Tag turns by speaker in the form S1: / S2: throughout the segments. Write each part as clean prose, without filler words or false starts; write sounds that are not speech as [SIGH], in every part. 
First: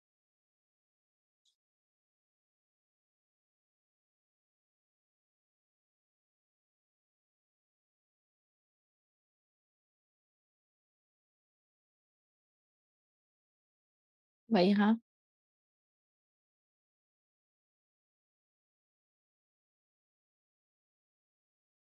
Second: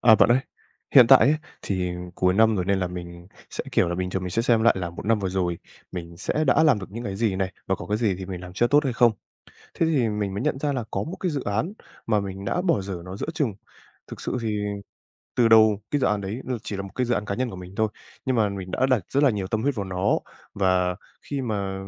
S1: À, bạn ơi, hiện tại ấy, thì cuối năm rồi nên là mình sẽ, kiểu là, bình thường mình sẽ xem lại là một năm vừa rồi mình sẽ đã làm được những cái gì này, và có cái gì thì mình làm chưa tốt hay không. Thế thì mình mới nhận ra là có một cái dự án mà mình đã bỏ dở nó giữa chừng. Thực sự thì
S2: Vậy hả?
S1: từ đầu cái dự án đấy là chỉ là một cái dự án cá nhân của mình thôi, nhưng mà mình đã đặt rất là nhiều tâm huyết vào nó. Và khi mà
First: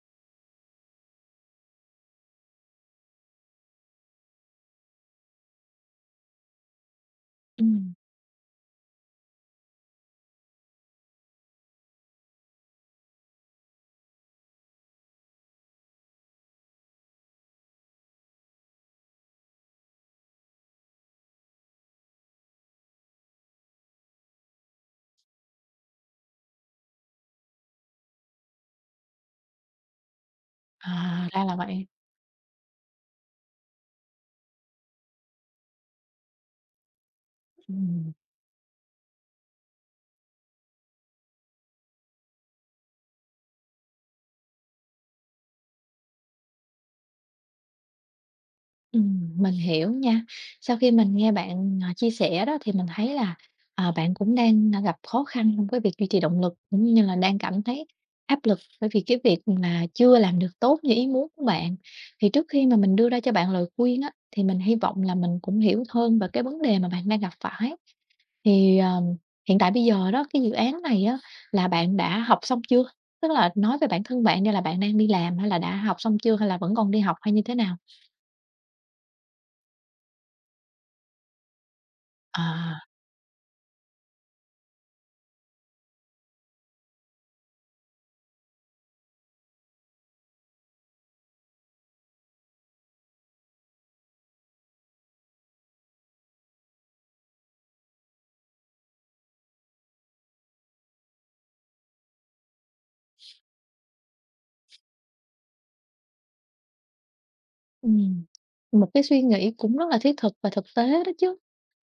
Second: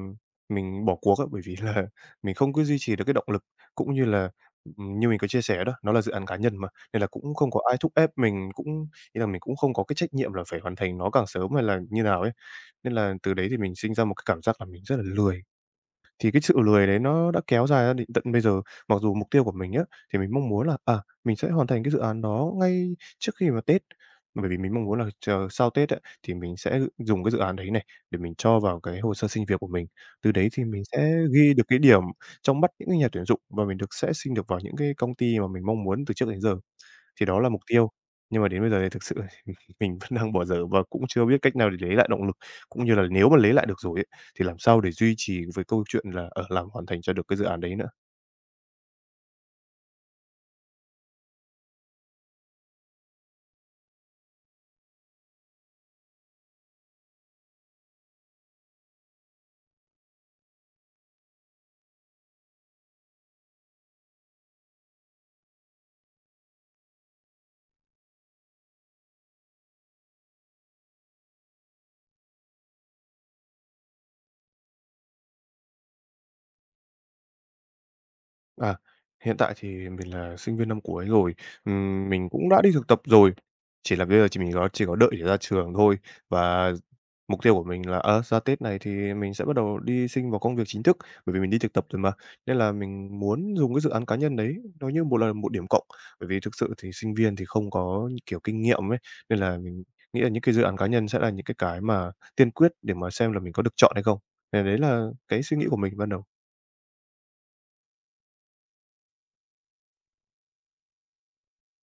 S1: mình bỏ cuộc á, bởi vì là [LAUGHS] mình không cứ duy trì được cái động lực, cũng như là, như mình có chia sẻ đó, nó là dự án cá nhân mà, nên là cũng không có ai thúc
S2: Ừm,
S1: ép mình, cũng ý là mình cũng không có cái trách nhiệm là phải hoàn thành nó càng sớm hay là như nào ấy. Nên là từ đấy thì mình sinh ra một cái cảm giác là mình rất là lười. Thì cái sự lười đấy nó đã kéo dài ra đến tận bây giờ. Mặc dù mục tiêu của mình á, thì mình mong muốn là, à, mình sẽ hoàn thành cái dự án đó ngay trước khi mà Tết, bởi vì mình mong muốn là chờ sau Tết á, thì mình sẽ dùng cái dự án đấy này để mình cho vào cái hồ sơ xin việc của mình. Từ đấy thì mình sẽ
S2: à, ra
S1: ghi
S2: là
S1: được cái
S2: vậy.
S1: điểm trong mắt những cái nhà tuyển dụng và mình được sẽ xin được vào những cái công ty mà mình mong muốn từ trước đến giờ. Thì đó là mục tiêu,
S2: Ừm,
S1: nhưng mà đến bây giờ thì thực sự thì mình vẫn đang bỏ dở và cũng chưa biết cách nào để lấy lại động lực, cũng như là nếu mà lấy lại được rồi ấy, thì làm sao để duy trì với câu chuyện là, ở làm hoàn thành cho được cái dự án đấy nữa?
S2: mình hiểu nha. Sau khi mình nghe bạn, à, chia sẻ đó thì mình thấy là, à, bạn cũng đang, à, gặp khó khăn trong cái việc duy trì động lực, cũng như là đang cảm thấy áp lực bởi vì cái việc là chưa làm được tốt như ý muốn của bạn. Thì trước khi mà mình đưa ra cho bạn lời khuyên á, thì mình hy vọng là mình cũng hiểu hơn về cái vấn đề mà bạn đang gặp phải. Thì, hiện tại bây giờ đó, cái dự án này á là bạn đã học xong chưa? Tức là nói về bản thân bạn đi là bạn đang đi làm hay là đã học xong chưa, hay là vẫn còn đi học hay như thế nào?
S1: À, hiện tại thì mình là sinh viên năm cuối rồi, mình cũng đã đi
S2: À.
S1: thực tập rồi, chỉ là bây giờ chỉ mình có đợi để ra trường thôi. Và mục tiêu của mình là, ờ, ra Tết này thì mình sẽ bắt đầu đi xin vào công việc chính thức, bởi vì mình đi thực tập rồi mà, nên là mình muốn dùng cái dự án cá nhân đấy nó như một điểm cộng. Bởi vì thực sự thì sinh viên thì không có, như kiểu, kinh nghiệm ấy, nên là mình nghĩ là những cái dự án cá nhân sẽ là những cái mà tiên quyết để mà xem là mình có được chọn hay không. Thì đấy là cái suy nghĩ của mình ban đầu.
S2: Ừm, một cái suy nghĩ cũng rất là thiết thực và thực tế đó chứ.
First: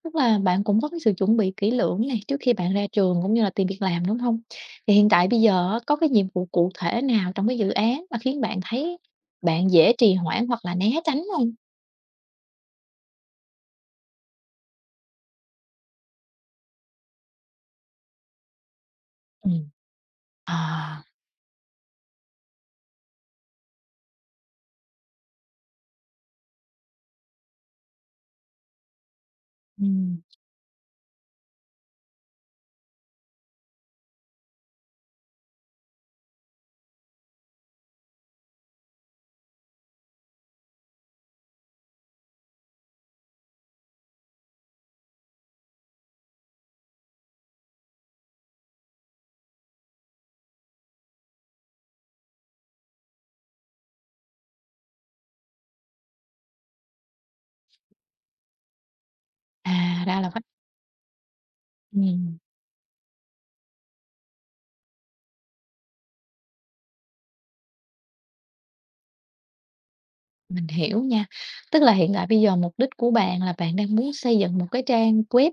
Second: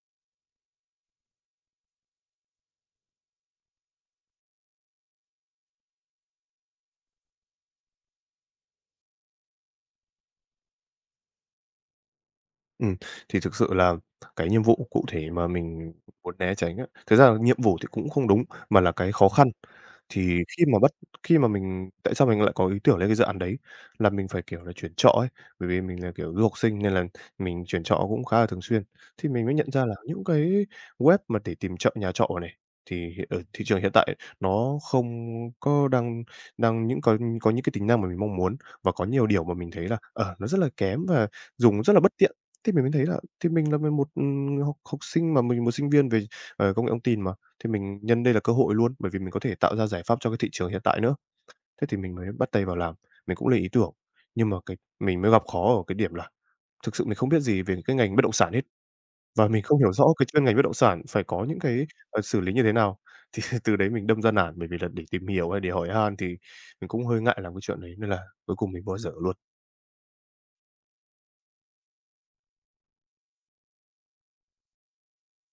S2: Tức là bạn cũng có cái sự chuẩn bị kỹ lưỡng này trước khi bạn ra trường cũng như là tìm việc làm, đúng không? Thì hiện tại bây giờ á, có cái nhiệm vụ cụ thể nào trong cái dự án mà khiến bạn thấy bạn dễ trì hoãn hoặc là né tránh không?
S1: Ừm, thì thực sự là cái nhiệm vụ cụ thể mà mình muốn né tránh á, thực ra là nhiệm vụ thì cũng không đúng, mà là cái khó khăn.
S2: Ừm.
S1: Thì khi mà bắt
S2: À.
S1: khi mà mình tại sao mình lại có ý tưởng lên cái dự án đấy, là mình phải, kiểu là, chuyển trọ ấy, bởi vì mình là, kiểu, du học sinh nên là mình chuyển trọ cũng khá là thường xuyên. Thì mình mới nhận ra là
S2: Ừm,
S1: những cái web mà để tìm trọ nhà trọ này, thì hiện ở thị trường hiện tại nó không có đang đang những có những cái tính năng mà mình mong muốn, và có nhiều điều mà mình thấy là, ờ, nó rất là kém và dùng rất là bất tiện. Thì mình mới thấy là thì mình là mình một, học học sinh mà mình một sinh viên về, ờ, công nghệ thông tin mà, thì mình nhân đây là cơ hội luôn, bởi vì mình có thể tạo ra giải pháp cho cái thị trường hiện tại nữa. Thế thì mình mới bắt tay vào làm, mình cũng lên ý tưởng, nhưng mà cái mình mới gặp khó ở cái điểm là thực sự mình không biết gì về cái ngành bất động sản hết, và mình
S2: à,
S1: không hiểu rõ
S2: ra
S1: cái
S2: là vách
S1: chuyên ngành bất động sản phải có những cái, ờ,
S2: ừm.
S1: xử lý như thế nào. Thì [LAUGHS] từ đấy mình đâm ra nản, bởi vì là để tìm hiểu hay để hỏi han thì mình cũng hơi ngại làm cái chuyện đấy, nên là cuối cùng mình bỏ dở luôn.
S2: Mình hiểu nha. Tức là hiện tại bây giờ mục đích của bạn là bạn đang muốn xây dựng một cái trang web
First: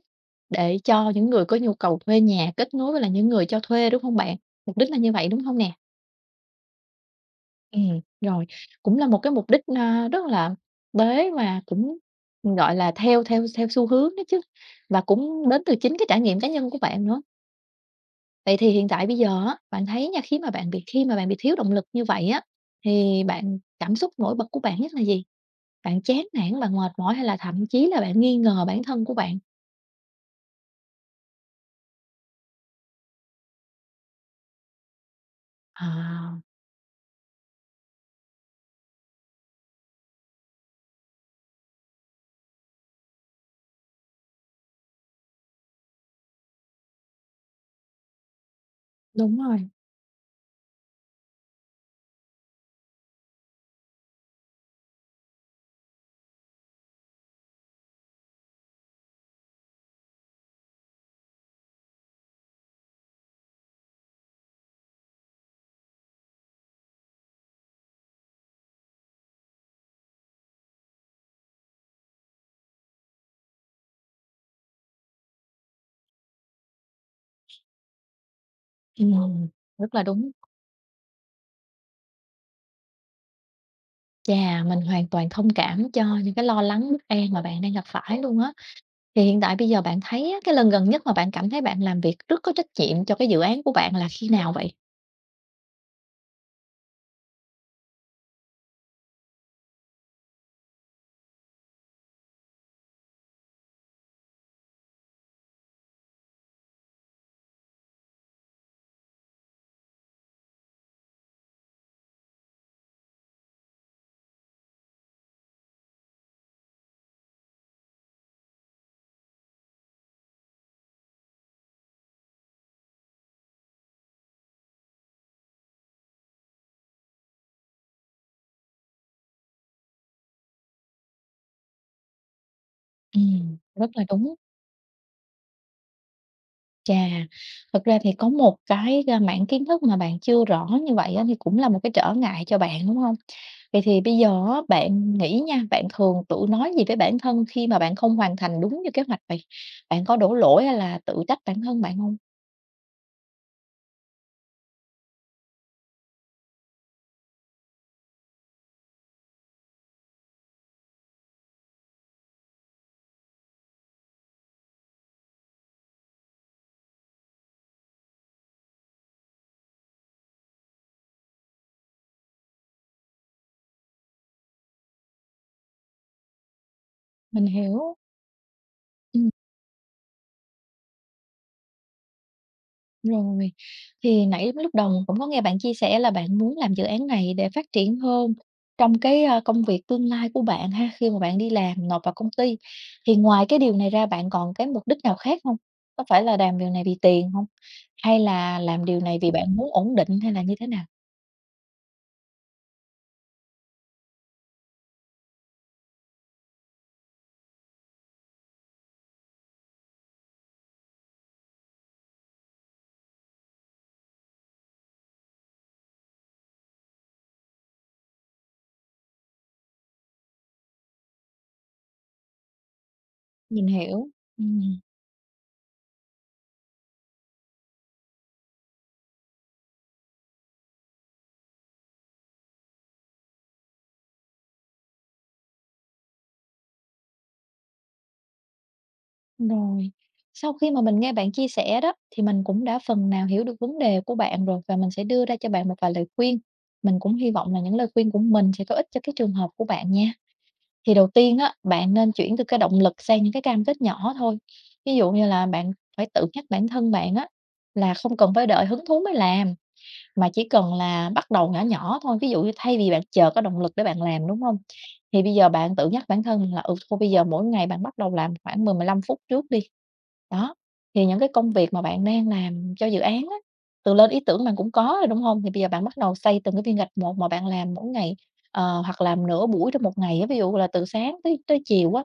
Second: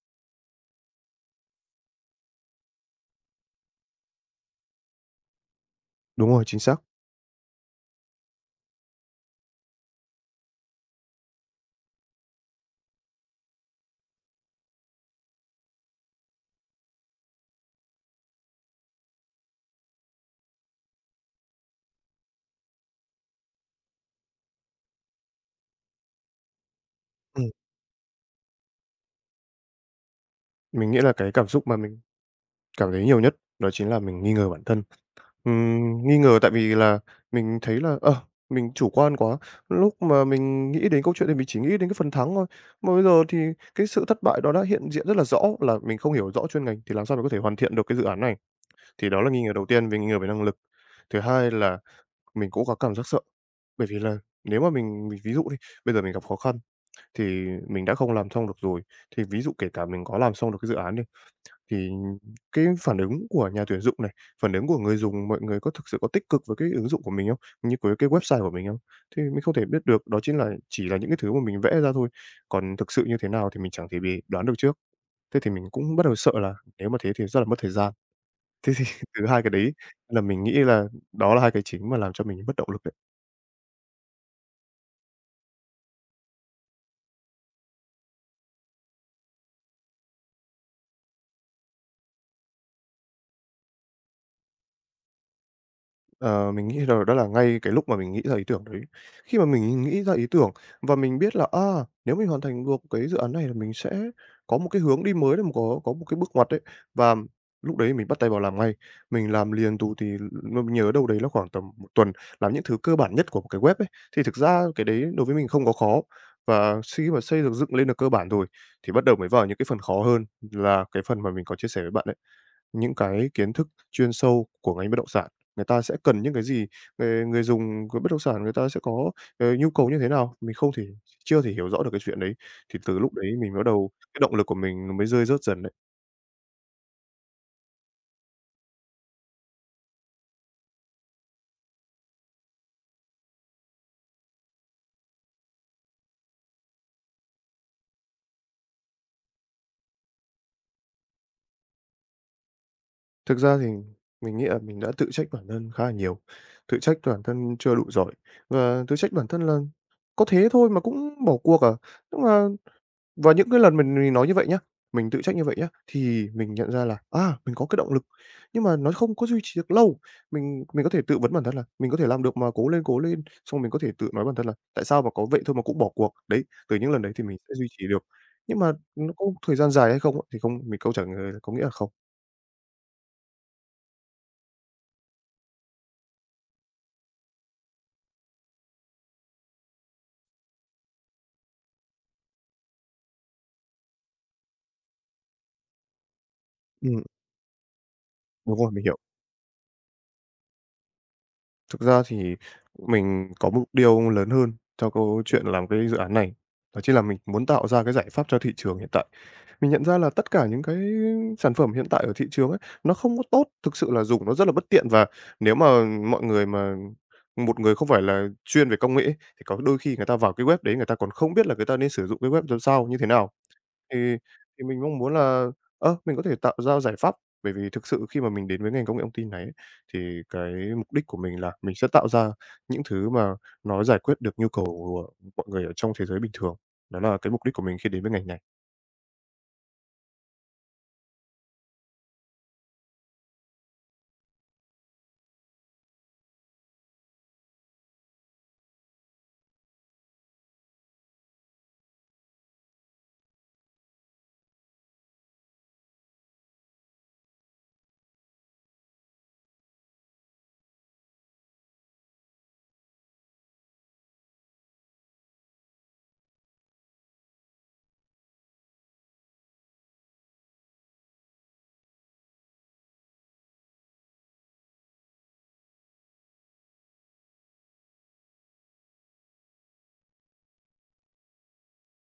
S2: để cho những người có nhu cầu thuê nhà kết nối với là những người cho thuê, đúng không bạn? Mục đích là như vậy, đúng không nè?
S1: Đúng rồi, chính xác.
S2: Ừ, rồi, cũng là một cái mục đích, a, rất là bế và cũng, gọi là, theo theo theo xu hướng đó chứ, và cũng đến từ chính cái trải nghiệm cá nhân của bạn nữa. Vậy thì hiện tại bây giờ á, bạn thấy nha, khi mà bạn bị thiếu động lực như vậy á, thì bạn cảm xúc nổi bật của bạn nhất là gì? Bạn chán nản, bạn mệt mỏi hay là
S1: Ừm,
S2: thậm chí là bạn nghi ngờ bản thân của bạn?
S1: mình nghĩ là cái cảm xúc mà mình cảm thấy nhiều nhất đó chính là mình nghi ngờ bản thân. Nghi
S2: À.
S1: ngờ tại vì là mình thấy là, ờ, mình chủ quan quá, lúc mà mình nghĩ đến câu chuyện thì mình chỉ nghĩ đến cái phần thắng thôi. Mà bây giờ thì cái sự thất bại đó đã hiện diện rất là rõ, là mình không hiểu rõ chuyên ngành thì làm sao mình có thể hoàn thiện được cái dự án này. Thì đó là
S2: Đúng
S1: nghi ngờ đầu
S2: rồi.
S1: tiên, về nghi ngờ về năng lực. Thứ hai là mình cũng có cảm giác sợ, bởi vì là nếu mà mình ví dụ đi, bây giờ mình gặp khó khăn thì mình đã không làm xong được rồi, thì ví dụ kể cả mình có làm xong được cái dự án đi thì cái phản ứng của nhà tuyển dụng này, phản ứng của người dùng, mọi người có thực sự có tích cực với cái ứng dụng của mình không? Như của cái website của mình không? Thì mình không thể biết được, đó chính là chỉ là những cái thứ mà mình vẽ ra thôi, còn thực sự như thế nào thì mình chẳng thể bị đoán được trước. Thế thì mình cũng bắt đầu sợ là nếu mà thế thì rất là mất thời gian. Thế thì [LAUGHS] từ hai
S2: Ừm,
S1: cái đấy
S2: rất là
S1: là
S2: đúng.
S1: mình nghĩ là đó là hai cái chính mà làm cho mình bất động lực đấy.
S2: Chà, mình hoàn toàn thông cảm cho những cái lo lắng, bất an mà bạn đang gặp phải luôn á. Thì hiện tại bây giờ bạn thấy á, cái lần gần nhất mà bạn cảm thấy bạn làm việc rất có trách nhiệm cho cái dự án của bạn là khi nào vậy?
S1: Ờ, mình nghĩ là đó là ngay cái lúc mà mình nghĩ ra ý tưởng đấy. Khi mà mình nghĩ ra ý tưởng và mình biết là, à, nếu mình hoàn thành được cái dự án này là mình sẽ có một cái hướng đi mới này, có một cái bước ngoặt đấy. Và lúc đấy mình bắt tay vào làm ngay. Mình làm liền tù thì mình nhớ đâu đấy là khoảng tầm một tuần, làm những thứ cơ bản nhất của một cái web ấy. Thì thực ra cái đấy đối với mình không có khó, và khi mà xây được dựng lên được cơ bản rồi, thì bắt đầu mới vào những cái phần khó hơn là cái phần mà mình có chia sẻ với bạn đấy. Những cái kiến thức chuyên sâu của ngành bất động sản, người ta sẽ cần những cái gì, người người dùng của bất động sản người ta sẽ có, ờ, nhu cầu như thế nào, mình không thể chưa thể hiểu rõ được cái chuyện đấy, thì từ lúc đấy mình bắt
S2: Rất
S1: đầu
S2: là
S1: cái
S2: đúng.
S1: động lực của mình nó mới rơi rớt dần đấy.
S2: Chà, thật ra thì có một cái, a, mảng kiến thức mà bạn chưa rõ như vậy á, thì cũng là một cái trở ngại cho bạn, đúng không? Vậy thì bây giờ á, bạn nghĩ nha, bạn thường tự nói gì với bản thân khi mà bạn không hoàn thành đúng như kế hoạch vậy? Bạn có đổ lỗi hay là tự trách bản thân bạn không?
S1: Thực ra thì mình nghĩ là mình đã tự trách bản thân khá là nhiều, tự trách bản thân chưa đủ giỏi và tự trách bản thân là có thế thôi mà cũng bỏ cuộc à? Nhưng mà Và những cái lần mình nói như vậy nhá, mình tự trách như vậy nhá, thì mình nhận ra là, à, mình có cái động lực, nhưng mà nó không có duy trì được lâu. Mình có thể tự vấn bản thân là "Mình có thể làm được mà, cố lên, cố lên." Xong mình có thể tự nói bản thân là "Tại sao mà có vậy thôi mà cũng bỏ cuộc." Đấy, từ những lần đấy thì mình
S2: Mình
S1: sẽ duy trì
S2: hiểu.
S1: được. Nhưng mà nó
S2: Ừ.
S1: có thời gian dài hay không á, thì không mình câu trả lời là có nghĩa là không.
S2: Rồi, thì nãy lúc đầu cũng có nghe bạn chia sẻ là bạn muốn làm dự án này để phát triển hơn trong cái, a, công việc tương lai của bạn ha, khi mà bạn đi làm nộp vào công ty. Thì ngoài cái điều này ra bạn còn cái mục đích nào khác không? Có phải là làm điều này vì
S1: Ừm,
S2: tiền không? Hay là
S1: đúng rồi,
S2: làm
S1: mình hiểu.
S2: điều này vì bạn muốn ổn định hay là như thế nào?
S1: Thực ra thì mình có mục tiêu lớn hơn cho câu chuyện làm cái dự án này, đó chính là mình muốn tạo ra cái giải pháp cho thị trường hiện tại. Mình nhận ra là tất cả những cái sản phẩm hiện tại ở thị trường ấy, nó không có tốt, thực sự là dùng nó rất là bất tiện và nếu mà mọi người mà một người không phải là chuyên về công nghệ ấy, thì có đôi khi người ta vào cái web đấy người ta còn không biết là người ta nên sử dụng cái web làm sao, như thế nào.
S2: Mình hiểu.
S1: Thì thì
S2: Ừm.
S1: mình mong muốn là, ơ, mình có thể tạo ra giải pháp, bởi vì thực sự khi mà mình đến với ngành công nghệ thông tin này ấy, thì cái mục đích của mình là mình sẽ tạo ra những thứ mà nó giải quyết được nhu cầu của mọi người ở trong thế giới bình thường. Đó là cái mục đích của mình khi đến với ngành này.
S2: Rồi, sau khi mà mình nghe bạn chia sẻ đó, thì mình cũng đã phần nào hiểu được vấn đề của bạn rồi và mình sẽ đưa ra cho bạn một vài lời khuyên. Mình cũng hy vọng là những lời khuyên của mình sẽ có ích cho cái trường hợp của bạn nha. Thì đầu tiên á, bạn nên chuyển từ cái động lực sang những cái cam kết nhỏ thôi. Ví dụ như là bạn phải tự nhắc bản thân bạn á, là không cần phải đợi hứng thú mới làm. Mà chỉ cần là bắt đầu nhỏ nhỏ thôi, ví dụ như thay vì bạn chờ có động lực để bạn làm, đúng không? Thì bây giờ bạn tự nhắc bản thân mình là, ừ, thôi bây giờ mỗi ngày bạn bắt đầu làm khoảng 10-15 phút trước đi. Đó, thì những cái công việc mà bạn đang làm cho dự án á, từ lên ý tưởng bạn cũng có rồi, đúng không? Thì bây giờ bạn bắt đầu xây từng cái viên gạch một mà bạn làm mỗi ngày, ờ, hoặc làm nửa buổi trong một ngày á, ví dụ là từ sáng tới tới chiều á,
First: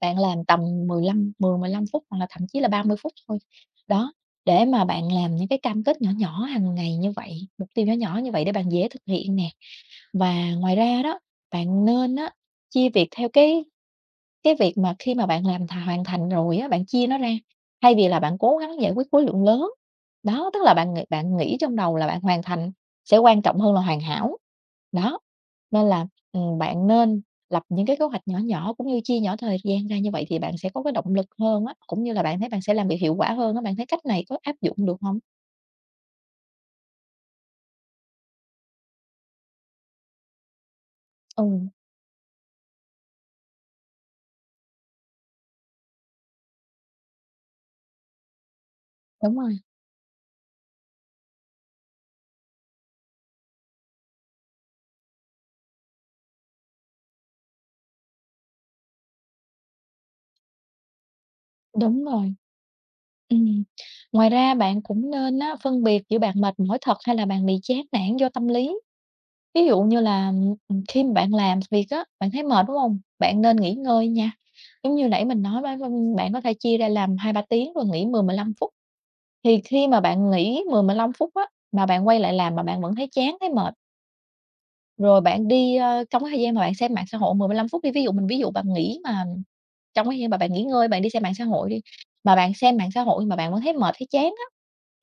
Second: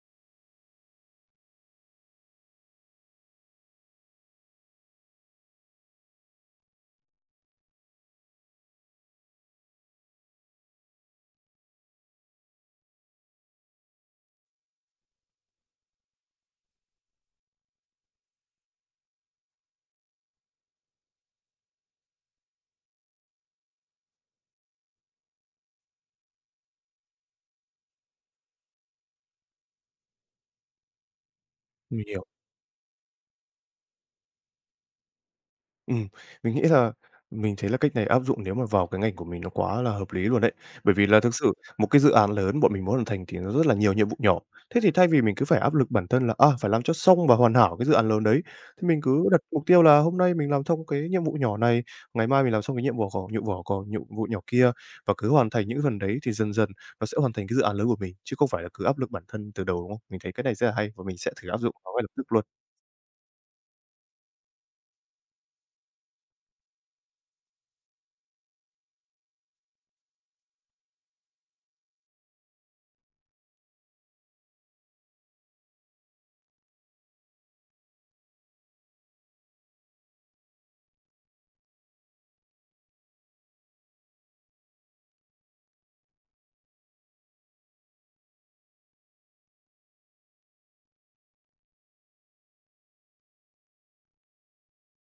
S2: bạn làm tầm 15, 10, 15 phút hoặc là thậm chí là 30 phút thôi. Đó, để mà bạn làm những cái cam kết nhỏ nhỏ hàng ngày như vậy, mục tiêu nhỏ nhỏ như vậy để bạn dễ thực hiện nè. Và ngoài ra đó, bạn nên á, chia việc theo cái việc mà khi mà bạn làm thà hoàn thành rồi á, bạn chia nó ra, thay vì là bạn cố gắng giải quyết khối lượng lớn. Đó, tức là bạn nghĩ trong đầu là bạn hoàn thành sẽ quan trọng hơn là hoàn hảo. Đó, nên là, bạn nên lập những cái kế hoạch nhỏ nhỏ cũng như chia nhỏ thời gian ra như vậy thì bạn sẽ có cái động lực hơn á,
S1: Mình
S2: cũng như là
S1: hiểu.
S2: bạn thấy bạn sẽ làm việc hiệu quả hơn á. Bạn thấy cách này có áp dụng được không?
S1: Ừm, mình nghĩ là mình thấy là cách này áp dụng nếu mà vào cái ngành của mình nó quá là hợp lý luôn đấy. Bởi vì là thực
S2: Ừ,
S1: sự một cái dự án lớn bọn mình muốn hoàn thành thì nó rất là nhiều nhiệm vụ nhỏ. Thế thì thay vì mình cứ phải áp lực bản thân là, à, phải làm cho xong và hoàn hảo cái dự án lớn đấy, thì mình cứ
S2: đúng
S1: đặt
S2: rồi,
S1: mục tiêu là hôm nay mình làm xong cái nhiệm vụ nhỏ này, ngày mai mình làm xong cái nhiệm vụ nhỏ kia và cứ hoàn thành những phần đấy thì dần dần nó sẽ hoàn thành cái dự án lớn của mình, chứ không phải là cứ áp lực bản thân từ đầu, đúng không? Mình thấy cái này rất là hay và mình sẽ thử áp dụng nó ngay
S2: đúng
S1: lập tức
S2: rồi.
S1: luôn.
S2: Ừm. Ngoài ra bạn cũng nên á, phân biệt giữa bạn mệt mỏi thật hay là bạn bị chán nản do tâm lý. Ví dụ như là, khi mà bạn làm việc á, bạn thấy mệt, đúng không? Bạn nên nghỉ ngơi nha. Giống như nãy mình nói đó, vâng, bạn có thể chia ra làm 2-3 tiếng rồi nghỉ 10-15 phút. Thì khi mà bạn nghỉ 10-15 phút á, mà bạn quay lại làm mà bạn vẫn thấy chán, thấy mệt, rồi bạn đi, ơ, trong cái thời gian mà bạn xem mạng xã hội 10-15 phút đi, ví dụ mình ví dụ bạn nghỉ mà trong cái khi mà bạn nghỉ ngơi, bạn đi xem mạng xã hội đi, mà bạn xem mạng xã hội mà bạn vẫn thấy mệt, thấy chán á,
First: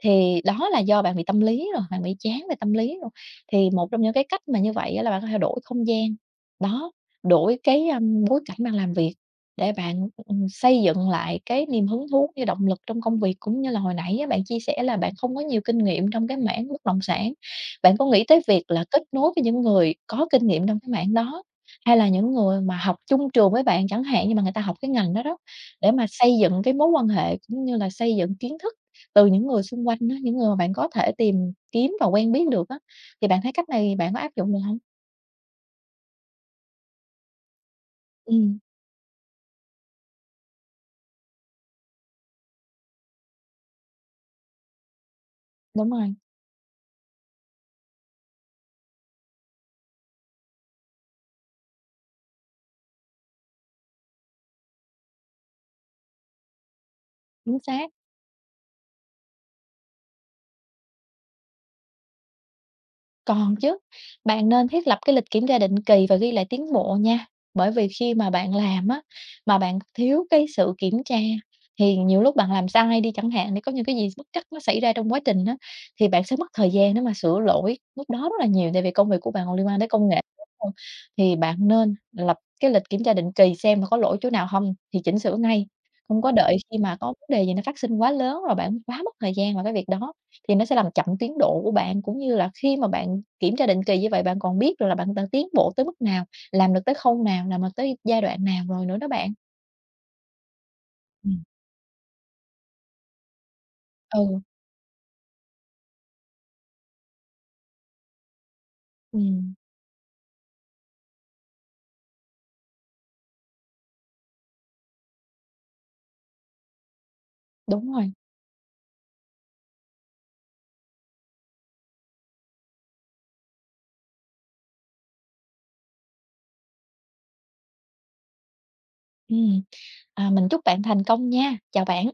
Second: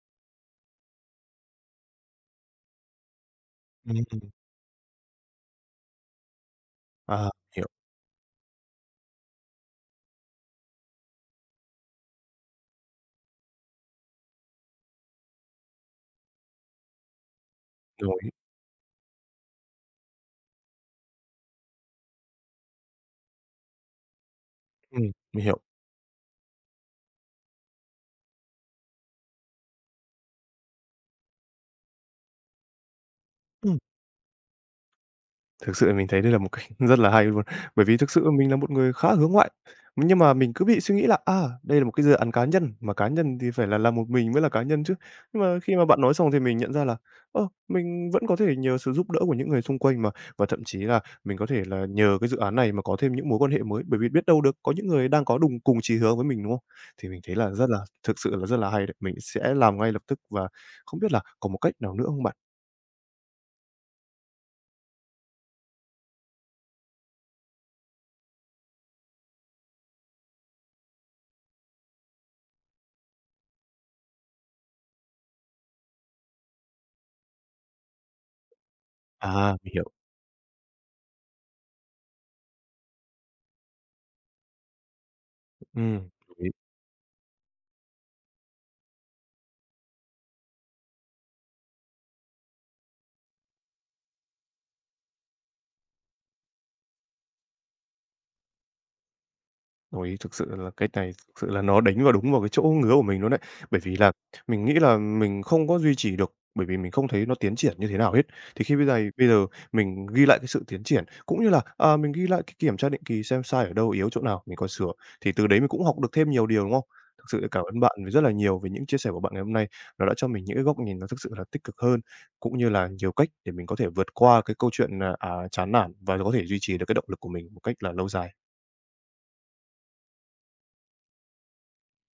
S2: thì đó là do bạn bị tâm lý rồi, bạn bị chán về tâm lý rồi. Thì một trong những cái
S1: Ừm.
S2: cách mà như vậy á là bạn có thể đổi không gian, đó,
S1: À,
S2: đổi
S1: hiểu,
S2: cái, a, bối cảnh bạn làm việc để bạn, xây dựng lại cái niềm hứng thú như động lực trong công việc. Cũng như là hồi nãy á bạn chia sẻ là bạn không có nhiều kinh nghiệm trong cái mảng bất động sản, bạn có
S1: đồng
S2: nghĩ
S1: ý.
S2: tới việc là kết nối với những người có kinh nghiệm trong cái mảng đó. Hay là những người mà học chung trường với bạn chẳng hạn, nhưng mà người ta học cái
S1: Ừm,
S2: ngành đó đó,
S1: mình hiểu.
S2: để mà xây dựng cái mối quan hệ cũng như là xây dựng kiến thức từ những người xung quanh á, những người mà bạn có thể tìm kiếm và quen biết được á, thì bạn thấy cách
S1: Ừm.
S2: này bạn có áp dụng được hông?
S1: Thực sự là mình thấy đây là một cách [LAUGHS] rất là hay luôn, bởi vì thực sự mình là
S2: Ừm,
S1: một người khá hướng ngoại, nhưng mà mình cứ bị suy nghĩ là, à, đây là một cái dự án cá nhân, mà cá nhân thì phải là làm một mình mới là cá nhân chứ. Nhưng mà khi mà
S2: đúng
S1: bạn
S2: rồi,
S1: nói xong thì mình nhận ra là, ơ, mình vẫn có thể nhờ sự giúp đỡ của những người xung quanh mà, và thậm chí là mình có thể là nhờ cái dự án này mà có thêm những mối quan hệ mới, bởi vì biết đâu được có những người đang có đùng cùng chí hướng với mình, đúng không? Thì mình thấy là
S2: chính
S1: rất là
S2: xác.
S1: thực sự là rất là hay đấy, mình sẽ làm ngay lập tức và không biết là có một cách nào nữa không bạn?
S2: Còn chứ, bạn nên thiết lập cái lịch kiểm tra định kỳ và ghi lại tiến bộ nha. Bởi vì khi mà bạn làm á, mà bạn thiếu cái sự kiểm tra thì nhiều lúc bạn làm sai đi chẳng hạn, thì có những cái gì bất trắc nó xảy ra trong quá trình á, thì bạn sẽ mất thời gian để mà sửa lỗi lúc đó rất là nhiều, tại vì công việc của bạn còn
S1: À,
S2: liên
S1: mình
S2: quan
S1: hiểu,
S2: tới công nghệ, đúng hông? Thì bạn nên lập cái lịch kiểm tra định kỳ xem là có lỗi chỗ nào không thì chỉnh sửa ngay, không có
S1: ừ.
S2: đợi khi mà có vấn đề gì nó phát sinh quá lớn rồi bạn quá mất thời gian vào cái việc đó. Thì nó sẽ làm chậm tiến độ của bạn, cũng như là khi mà bạn kiểm tra định kỳ như vậy, bạn còn biết được là bạn đang tiến bộ tới mức nào, làm được tới khâu nào, làm được tới giai đoạn nào rồi nữa đó bạn.
S1: Đồng thực sự là cái này thực
S2: Ừm.
S1: sự là nó đánh vào đúng vào cái chỗ ngứa của mình luôn đấy. Bởi vì là
S2: Ừ,
S1: mình nghĩ là mình không có duy trì được, bởi vì mình không thấy nó tiến triển như thế nào hết. Thì khi bây giờ
S2: ừm,
S1: mình ghi lại cái sự tiến triển, cũng như là, à, mình ghi lại cái kiểm tra định kỳ xem sai ở đâu, yếu chỗ nào, mình còn sửa, thì từ đấy mình cũng học được thêm nhiều điều, đúng không? Thực sự cảm ơn
S2: đúng
S1: bạn
S2: rồi.
S1: vì rất là nhiều về những chia sẻ của bạn ngày hôm nay. Nó đã cho mình những cái góc nhìn nó thực sự là tích cực hơn, cũng như là nhiều cách để mình có thể vượt qua cái câu chuyện, à, à, chán nản và có thể duy trì được cái động lực của mình một cách là lâu dài.
S2: Ừm, à, mình chúc bạn thành công nha. Chào bạn.